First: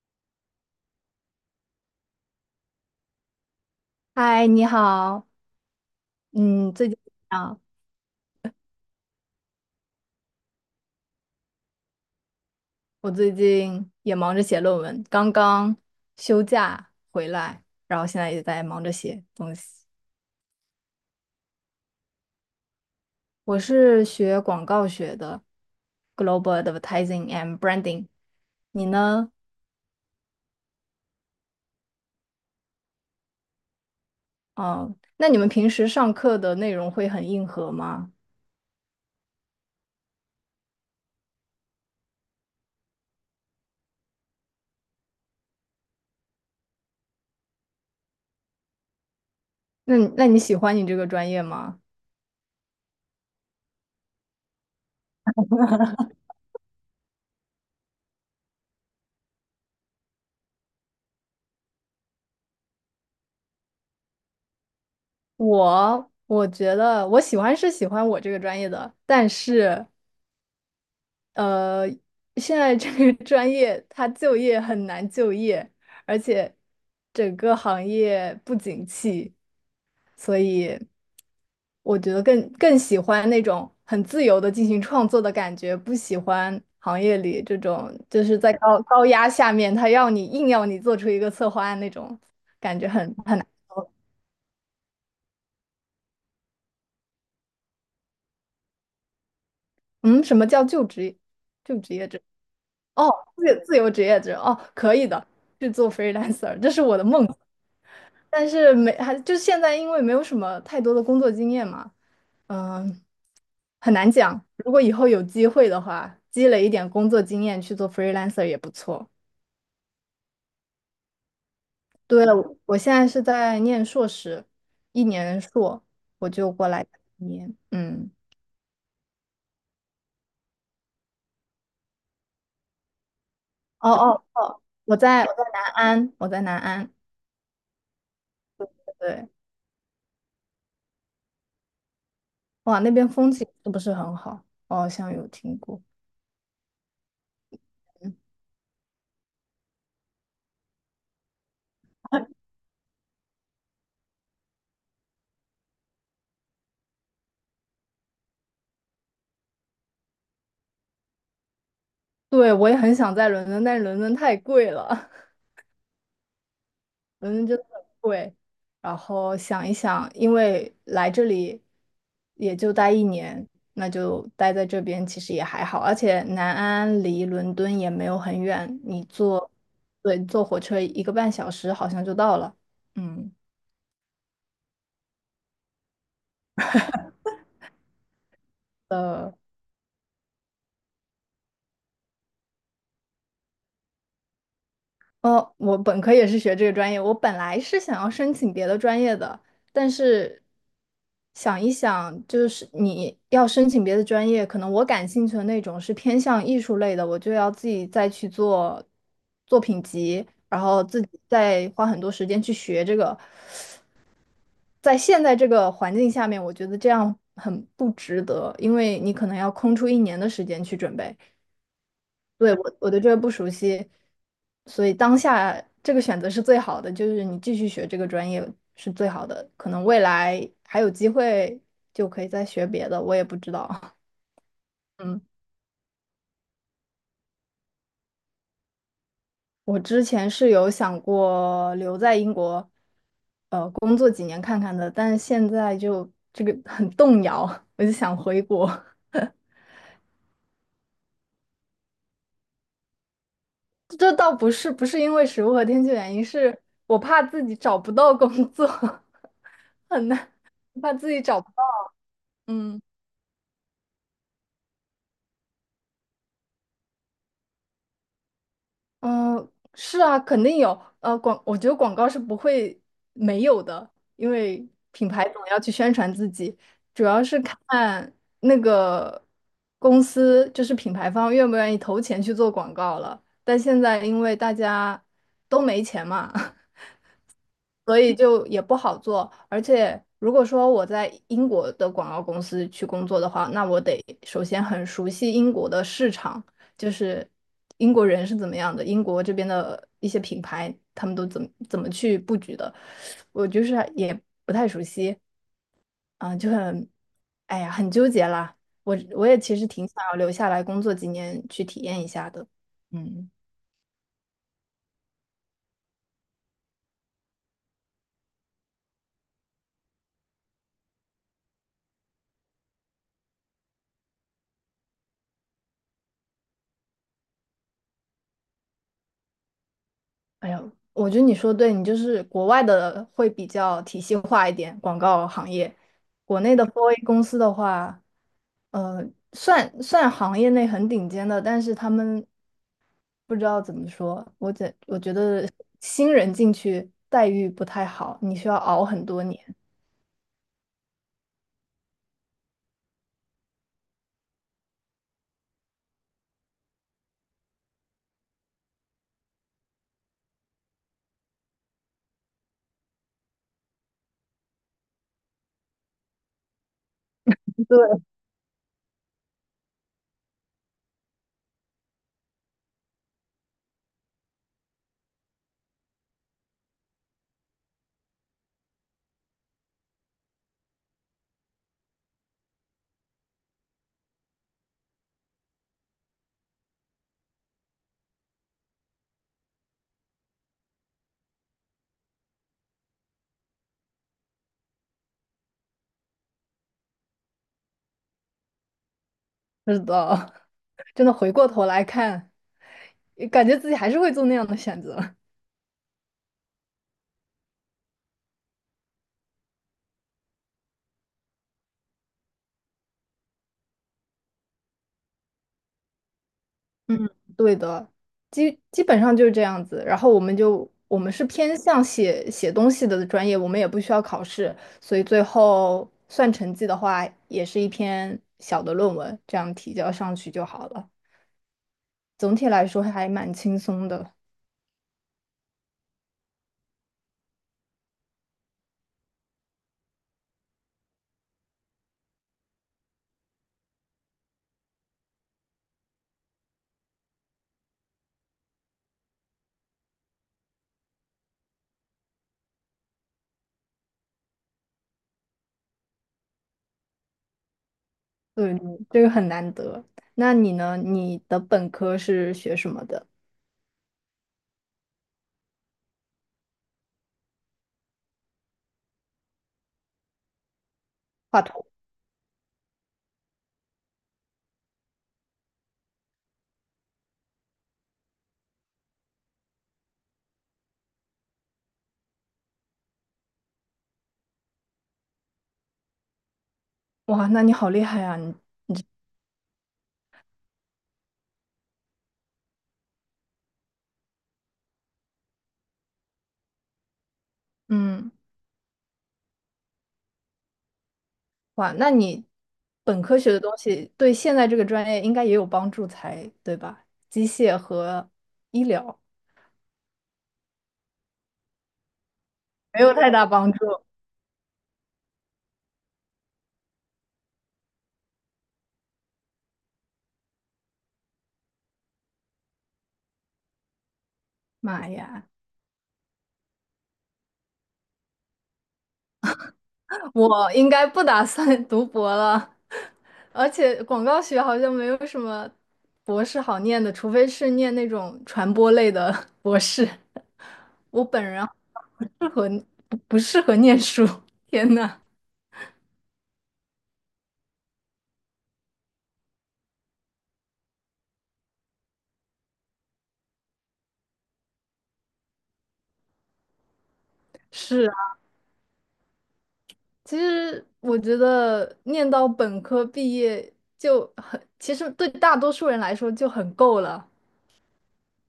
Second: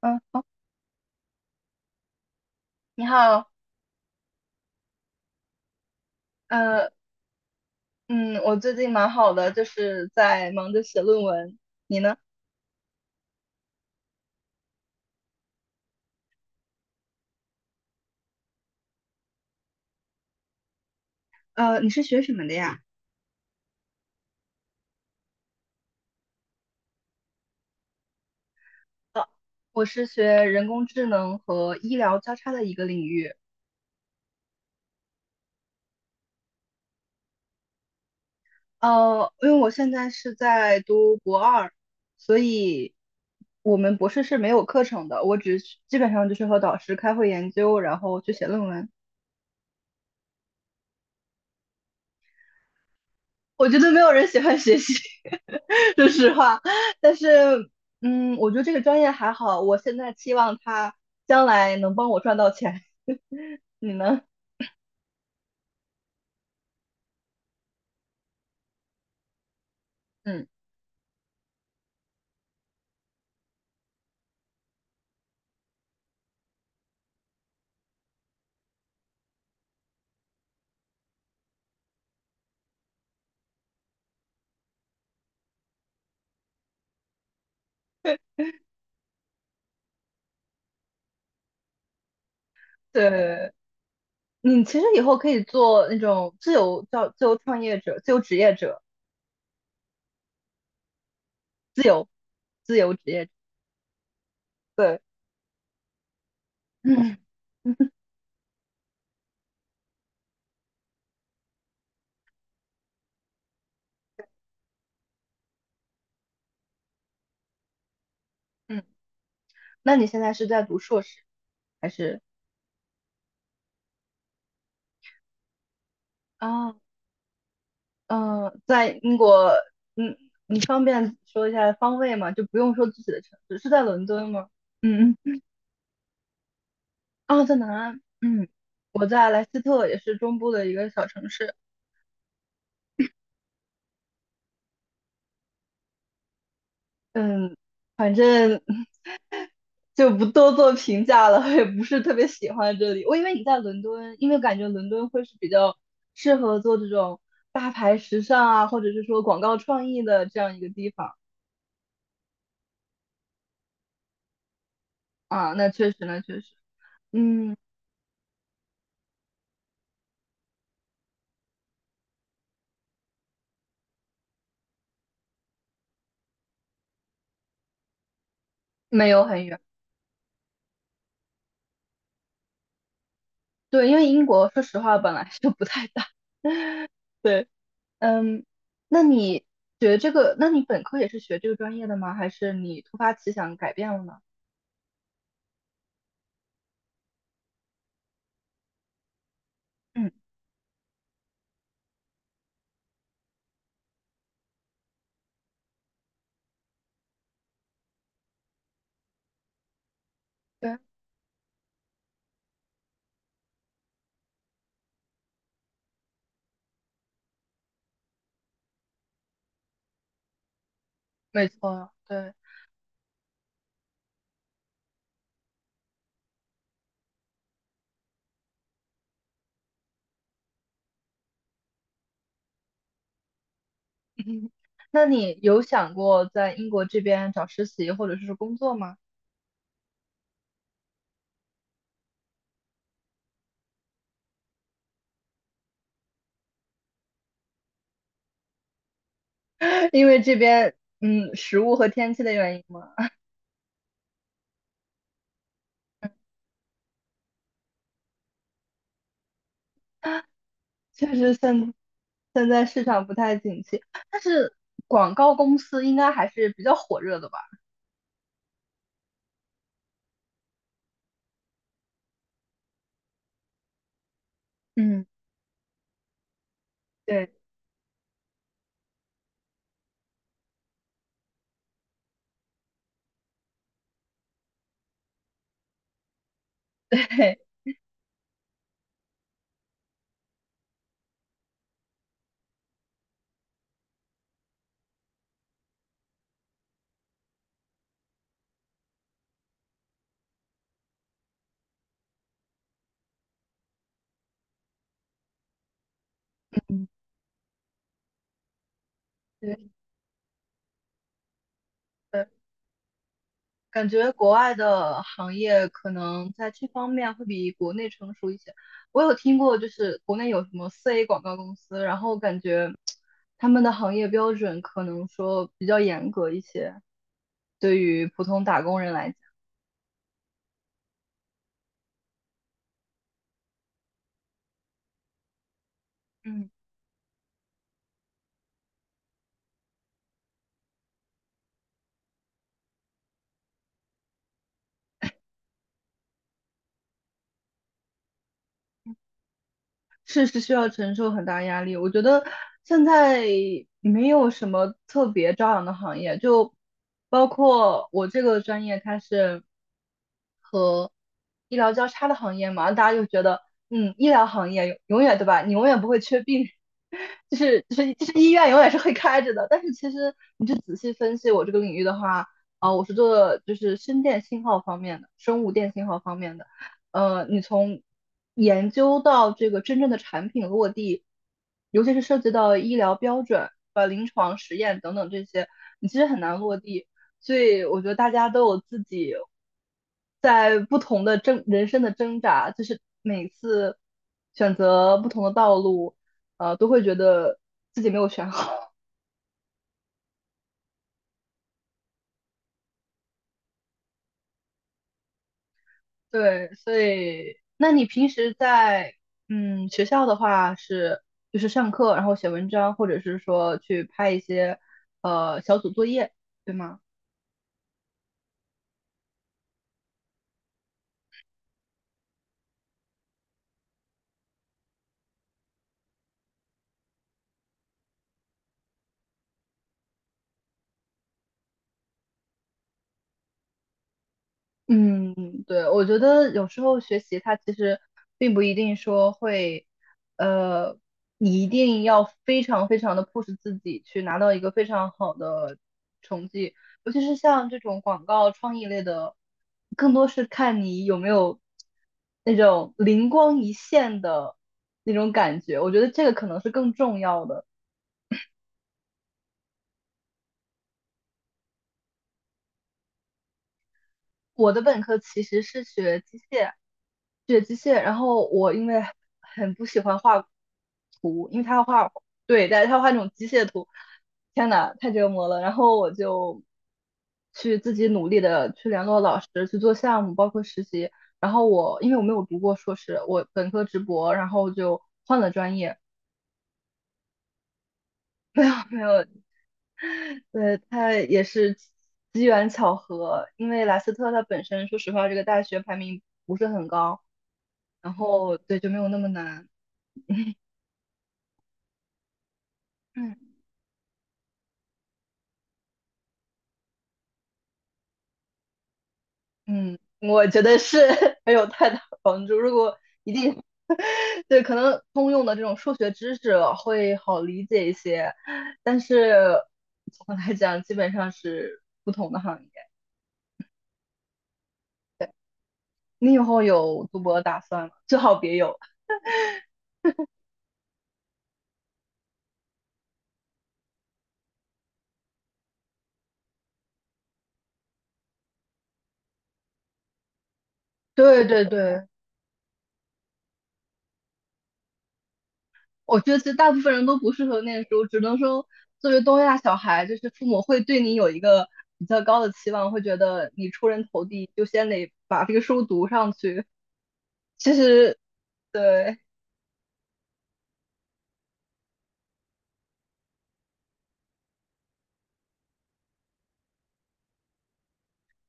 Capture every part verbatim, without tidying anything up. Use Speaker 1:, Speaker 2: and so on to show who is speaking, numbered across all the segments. Speaker 1: 嗯，你好。
Speaker 2: 嗨，你好。嗯，最
Speaker 1: 呃，
Speaker 2: 近啊，
Speaker 1: 嗯，我最近蛮好的，就是在忙着写论文。你呢？
Speaker 2: 我最近也忙着写论文，刚刚休假回来，然后现在也在忙着写东西。
Speaker 1: 呃，你是学什么的呀？
Speaker 2: 我是学广告学的，Global Advertising and Branding。你
Speaker 1: 呃，
Speaker 2: 呢？
Speaker 1: 我是学人工智能和医疗交叉的一个领域。
Speaker 2: 哦，那你们平时上课的内容会很硬核吗？
Speaker 1: 呃，因为我现在是在读博二，所以我们博士是没有课程的，我只是基本上就是和导师开会研究，然后去写论文。
Speaker 2: 那你那你喜欢你这个专业吗？
Speaker 1: 我觉得没有人喜欢学习，说实话。但是，嗯，我觉得这个专业还好，我现在期望它将来能帮我赚到钱。你呢？
Speaker 2: 我我觉得我喜欢是喜欢我这个专业的，但是。
Speaker 1: 嗯，
Speaker 2: 呃，现在这个 专业它就业很难就业，而且整个行业不景气，所以我觉得更更喜欢那种很自由的进行创作的感觉，不喜欢行业里这种就是在高高压下面，他要你硬要你做出一个策划案那种感觉很很难
Speaker 1: 对，
Speaker 2: 受。
Speaker 1: 你其实以后可以做那种自由叫自由创业者、自由职业者、
Speaker 2: 嗯，什么叫就职就职业制？
Speaker 1: 自由职
Speaker 2: 哦，
Speaker 1: 业者。
Speaker 2: 自自由职业者哦，可
Speaker 1: 对，
Speaker 2: 以的，去做 freelancer，这是我的
Speaker 1: 嗯。
Speaker 2: 梦。但是没还就现在，因为没有什么太多的工作经验嘛。嗯，很难讲。如果以后有机会的话，积累一点工作经验去做 freelancer 也不
Speaker 1: 嗯，
Speaker 2: 错。
Speaker 1: 那你现在是在读硕士还是？
Speaker 2: 对了，我现在是在念硕士，一年硕，我就过
Speaker 1: 啊，
Speaker 2: 来念。嗯。
Speaker 1: 嗯，在英国。嗯，你方便说一下方位吗？就不用说自己的城市，是在
Speaker 2: 哦
Speaker 1: 伦
Speaker 2: 哦
Speaker 1: 敦吗？
Speaker 2: 哦，我
Speaker 1: 嗯
Speaker 2: 在我
Speaker 1: 嗯，
Speaker 2: 在南安，我在南安。
Speaker 1: 啊，在南安。嗯，我
Speaker 2: 对。
Speaker 1: 在莱斯特，也是中部的一个小城市。
Speaker 2: 哇，那边风景是不是很好？我好像有听过。
Speaker 1: 嗯，反
Speaker 2: 嗯。
Speaker 1: 正 就不多做评价了，也不是特别 喜欢这里。我以为你在伦敦，因为感觉伦敦会是比较适合做这种大牌时尚啊，或者是说广告创意的这样一个地方。
Speaker 2: 对，我也很想在伦敦，但是伦敦太贵了。
Speaker 1: 啊，那确实，那确实。
Speaker 2: 伦敦
Speaker 1: 嗯，
Speaker 2: 真的很贵。然后想一想，因为来这里也就待一年，那就待在这边其实也还好。而且南安离伦敦也没有很远，你
Speaker 1: 没有很
Speaker 2: 坐，
Speaker 1: 远。
Speaker 2: 对，坐火车一个半小时好像就到了。嗯。
Speaker 1: 对，因为英国说实话本来就不太大。对。嗯，那你学这个，那你本科也是学这个专业的吗？还是你突发奇想改变了呢？
Speaker 2: 哦，我本科也是学这个专业，我本来是想要申请别的专业的，但
Speaker 1: 嗯，
Speaker 2: 是想一想，就是你要申请别的专业，可能我感兴趣的那种是偏向艺术类的，我就要自己再去做作品集，然
Speaker 1: 对，
Speaker 2: 后自己再花很多时间去学这个。在现在这个环境下面，我觉得这样很不值得，因为你可能要空出一年的时间去准备。
Speaker 1: 没错，对。
Speaker 2: 对，我我对这个不熟悉，所以当下这个选择是最好的，就是你继续学这个专业是最好的，可能未来还有机会就可以再学别的，我也不知道。
Speaker 1: 那
Speaker 2: 嗯，
Speaker 1: 你有想过在英国这边找实习或者是工作吗？
Speaker 2: 我之前是有想过留在英国，呃，工作几年看看的，但是现在就这个很动摇，我就想回国。
Speaker 1: 因为这边，嗯，食物和天气的原因吗？
Speaker 2: 这倒不是不是因为食物和天气原因，是我怕自己找不到工作，很难，怕自
Speaker 1: 确
Speaker 2: 己
Speaker 1: 实，
Speaker 2: 找不到。
Speaker 1: 现现在
Speaker 2: 嗯。
Speaker 1: 市场不太景气，但是广告公司应该还是比较火热的吧？
Speaker 2: 嗯，是啊，肯定有。呃，广，我觉得广告是不会没有的，因为
Speaker 1: 嗯，
Speaker 2: 品牌总要去宣传自己，主要
Speaker 1: 对，
Speaker 2: 是看那个公司，就是品牌方愿不愿意投钱去做广告了。但现在因为大家都没钱嘛，
Speaker 1: 对，
Speaker 2: 所以就也不好做。而且如果说我在英国的广告公司去工作的话，那我得首先很熟悉英国的市场，就是英国人是怎么样的，英国这边的一些品牌他们都怎么怎么去布局的，我就是也不太熟悉，啊、就
Speaker 1: 嗯，
Speaker 2: 很，哎呀，很纠结啦。我我也其
Speaker 1: 对。
Speaker 2: 实挺想要留下来工作几年去体验一下的。嗯。
Speaker 1: 感觉国外的行业可能在这方面会比国内成熟一些。我有听过，就是国内有什么四 A 广告公司，然后感觉他们的行业标准可能说比较严格一些，对于普通打工人来讲。
Speaker 2: 哎呀，我觉得你说对，你就是国外的会比较体系化一点，广告行业，国
Speaker 1: 嗯，
Speaker 2: 内的 四 A 公司的话，呃，算算行业内很顶尖的，但是他们不知道怎么说，我觉我觉得新人进去待遇不太好，你需要熬很多年。
Speaker 1: 确实需要承受很大压力。我觉得现在没有什么特别朝阳的行业，就包括我这个专业，它是。和医疗交叉的行业嘛，大家就觉得，嗯，医疗行业永永远对吧？你永远不会缺病人。 就是就是就是 医院永远是会开着的。但是其实你就仔细分析我这个领域的话，啊、我是做就是生电信号方面的，生物电信号方面的。呃，你从研究到这个真正的产品落地，尤其是涉及到医疗标准、呃临床实验等等这些，你其实很难落地。所以我觉得大家都有自己在不同的挣人生的挣扎，就是每次选择不同的道路，呃，都会觉得自己没有选好。
Speaker 2: 对，是的，真的回过头来看，感觉自己还是会做那样的选择。
Speaker 1: 对，所以那你平时在嗯学校的话是就是上课，然后写文章，或者是说去拍一些呃小组作业，对吗？
Speaker 2: 嗯，对的，基基本上就是这样子。然后我们就我们是偏向写写东西的专业，我们也不需要考试，所以最后算成绩的话，也是一篇小的论文，这样提交上去就好了。总体来说还蛮轻松的。
Speaker 1: 嗯，对，我觉得有时候学习它其实并不一定说会，呃，你一定要非常非常的 push 自己去拿到一个非常好的成绩，尤其是像这种广告创意类的，更多是看你有没有那种灵光一现的那种感觉，我觉得这个可能是更重要的。
Speaker 2: 对，这个很难得。那你呢？你的本科是学什么的？
Speaker 1: 我的本科其实是学机械，学机械，然后我因为很不喜欢画图，因
Speaker 2: 画
Speaker 1: 为他要
Speaker 2: 图。
Speaker 1: 画。对，但是他要画那种机械图，天呐，太折磨了。然后我就去自己努力的去联络老师，去做项目，包括实习。然后我因为我没有读过硕士，我本科直博，然后就换了专业。
Speaker 2: 哇，那你好厉害啊！你
Speaker 1: 没有，没有，对，他也是机缘巧合，因为莱斯特它本身，说实话，这个大学排名不是很高，然
Speaker 2: 嗯。
Speaker 1: 后对就没有那么难。
Speaker 2: 哇，那你本
Speaker 1: 嗯
Speaker 2: 科学的东西对现在这个专业应该也有帮助才对吧？机械和医疗
Speaker 1: 嗯，我觉得是 没有太大帮助。如果
Speaker 2: 没有太
Speaker 1: 一
Speaker 2: 大
Speaker 1: 定
Speaker 2: 帮助。
Speaker 1: 对，可能通用的这种数学知识会好理解一些，但是总的来讲，基本上是不同的行业。
Speaker 2: 妈呀，
Speaker 1: 你以后有读博打算吗？最好别有。
Speaker 2: 我应该不打算 读博了，而且广告学好像没有什么博士好念的，除非是念那种传播类的 博士。我本
Speaker 1: 对对
Speaker 2: 人
Speaker 1: 对，
Speaker 2: 不适合不不适合念书，天呐，
Speaker 1: 我觉得其实大部分人都不适合念书，只能说作为东亚小孩，就是父母会对你有一个比较高的期望，会觉得你出人头地，就先得把这个书读上去。其
Speaker 2: 是。
Speaker 1: 实对，
Speaker 2: 其实我觉得念到本科毕业就很，其实对大多数人来说就很够了。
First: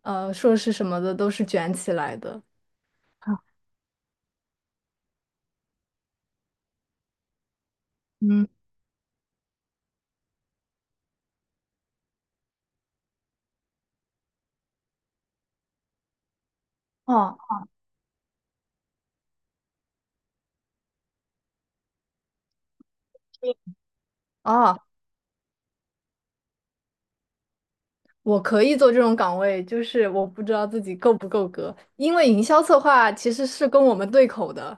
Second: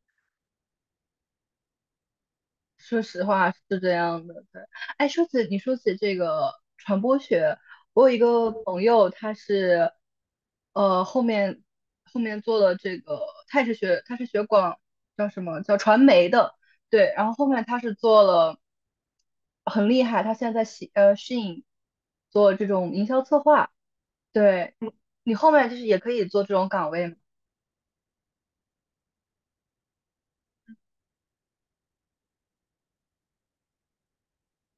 Speaker 2: 呃，硕士什么的都是卷起来的。
Speaker 1: 说实话是这样的，对。哎，说起你说起这个传播学，我有一
Speaker 2: 嗯。
Speaker 1: 个朋友，他是呃后面后面做了这个，他也是学他是学广叫什么叫传媒的。对。然后
Speaker 2: 哦。
Speaker 1: 后面他是做了很厉害，他现在在西呃 s h 做这种营销策划，对。
Speaker 2: 哦，
Speaker 1: 你你后面就是也可以做这种岗位。
Speaker 2: 我可以做这种岗位，就是我不知道自己够不够格，因为营销策划其实是跟我们对口的，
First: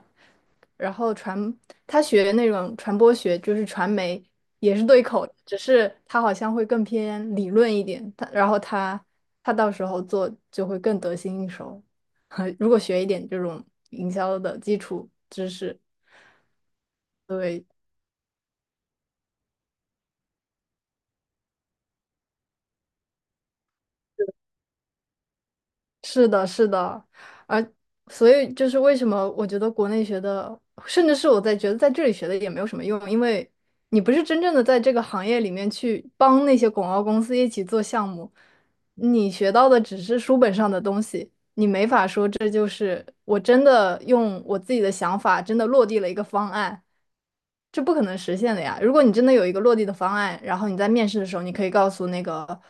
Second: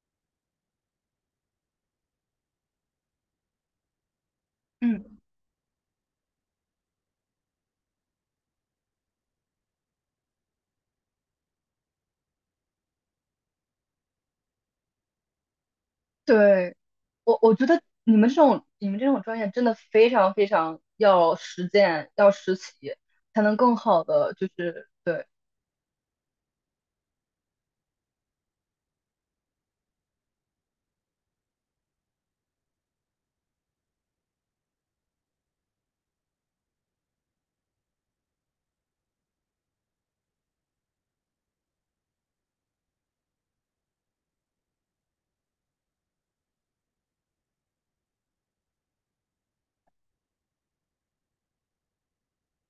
Speaker 2: 然后传，他学那种传播学，就是传媒，也是对
Speaker 1: 嗯，
Speaker 2: 口的只是他好像会更偏理论一点，他然后他他到时候做就会更得心应手，如果学一点这种营销的基础知识。
Speaker 1: 对，我我觉得你们这种你们这种专业真的非常非常要实践，要实习，才能更好的就是对，
Speaker 2: 是的，是的，而所以就是为什么我觉得国内学的，甚至是我在觉得在这里学的也没有什么用，因为你不是真正的在这个行业里面去帮那些广告公司一起做项目，你学到的只是书本上的东西。你。这就是我真的用我自己的想法，真的落地了一个方案，这不可能实现的呀。如果你真的有一个落地的方案，然后你在面试的时候，你可以告诉那个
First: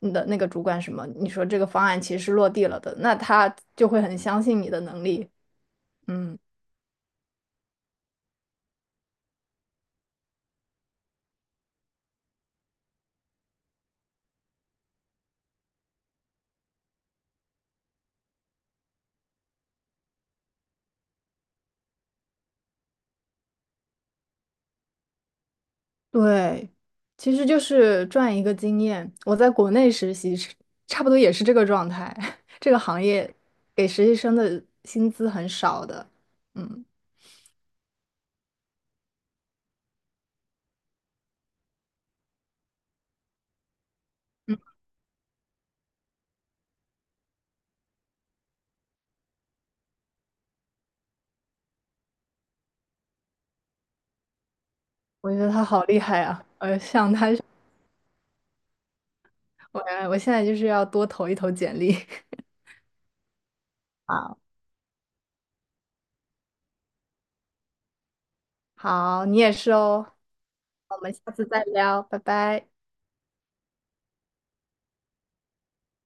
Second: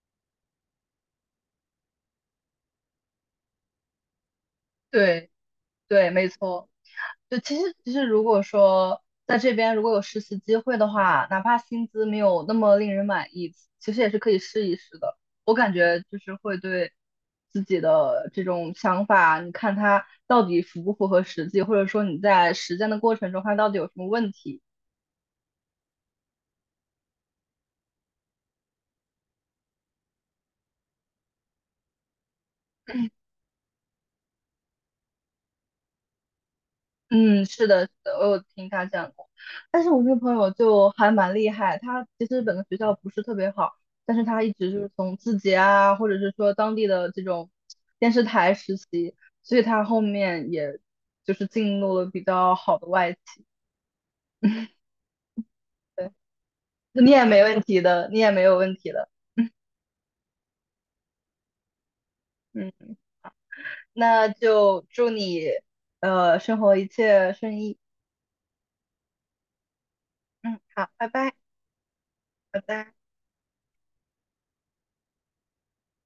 Speaker 2: 你的那个主管什么，你说这个方案其实是落地了的，那他就会很相信你的能力。
Speaker 1: 对对，没
Speaker 2: 嗯，
Speaker 1: 错。就其实其实如果说在这边如果有实习机会的话，哪怕薪资没有那么令人满意，其实也是可以试一试的。我感觉就是会对自己的这种想法，你看它到底符不符合实际，或者说你在实践的过程中它到底有什么问题。
Speaker 2: 对，其实就是赚一个经验。我在国内实习是差不多也是这个状态，这个行业给实习生的薪资很少的。嗯。
Speaker 1: 嗯，是的，是的，我有听他讲过。但是我那个朋友就还蛮厉害，他其实本科学校不是特别好，但是他一直就是从字节啊，或者是说当地的这种电视台实习，所以他后面也就是进入了比较好的外企。
Speaker 2: 我觉得他好厉
Speaker 1: 对，
Speaker 2: 害啊！呃，
Speaker 1: 你
Speaker 2: 像
Speaker 1: 也
Speaker 2: 他，
Speaker 1: 没问题的，你也没有问题的。
Speaker 2: 我我现在就是要多投一投简历。
Speaker 1: 嗯，那
Speaker 2: 好。
Speaker 1: 就祝你呃生活一切顺意。
Speaker 2: 好，你也是哦。
Speaker 1: 嗯，好，
Speaker 2: 我
Speaker 1: 拜
Speaker 2: 们下
Speaker 1: 拜，
Speaker 2: 次再聊，拜
Speaker 1: 拜
Speaker 2: 拜。
Speaker 1: 拜。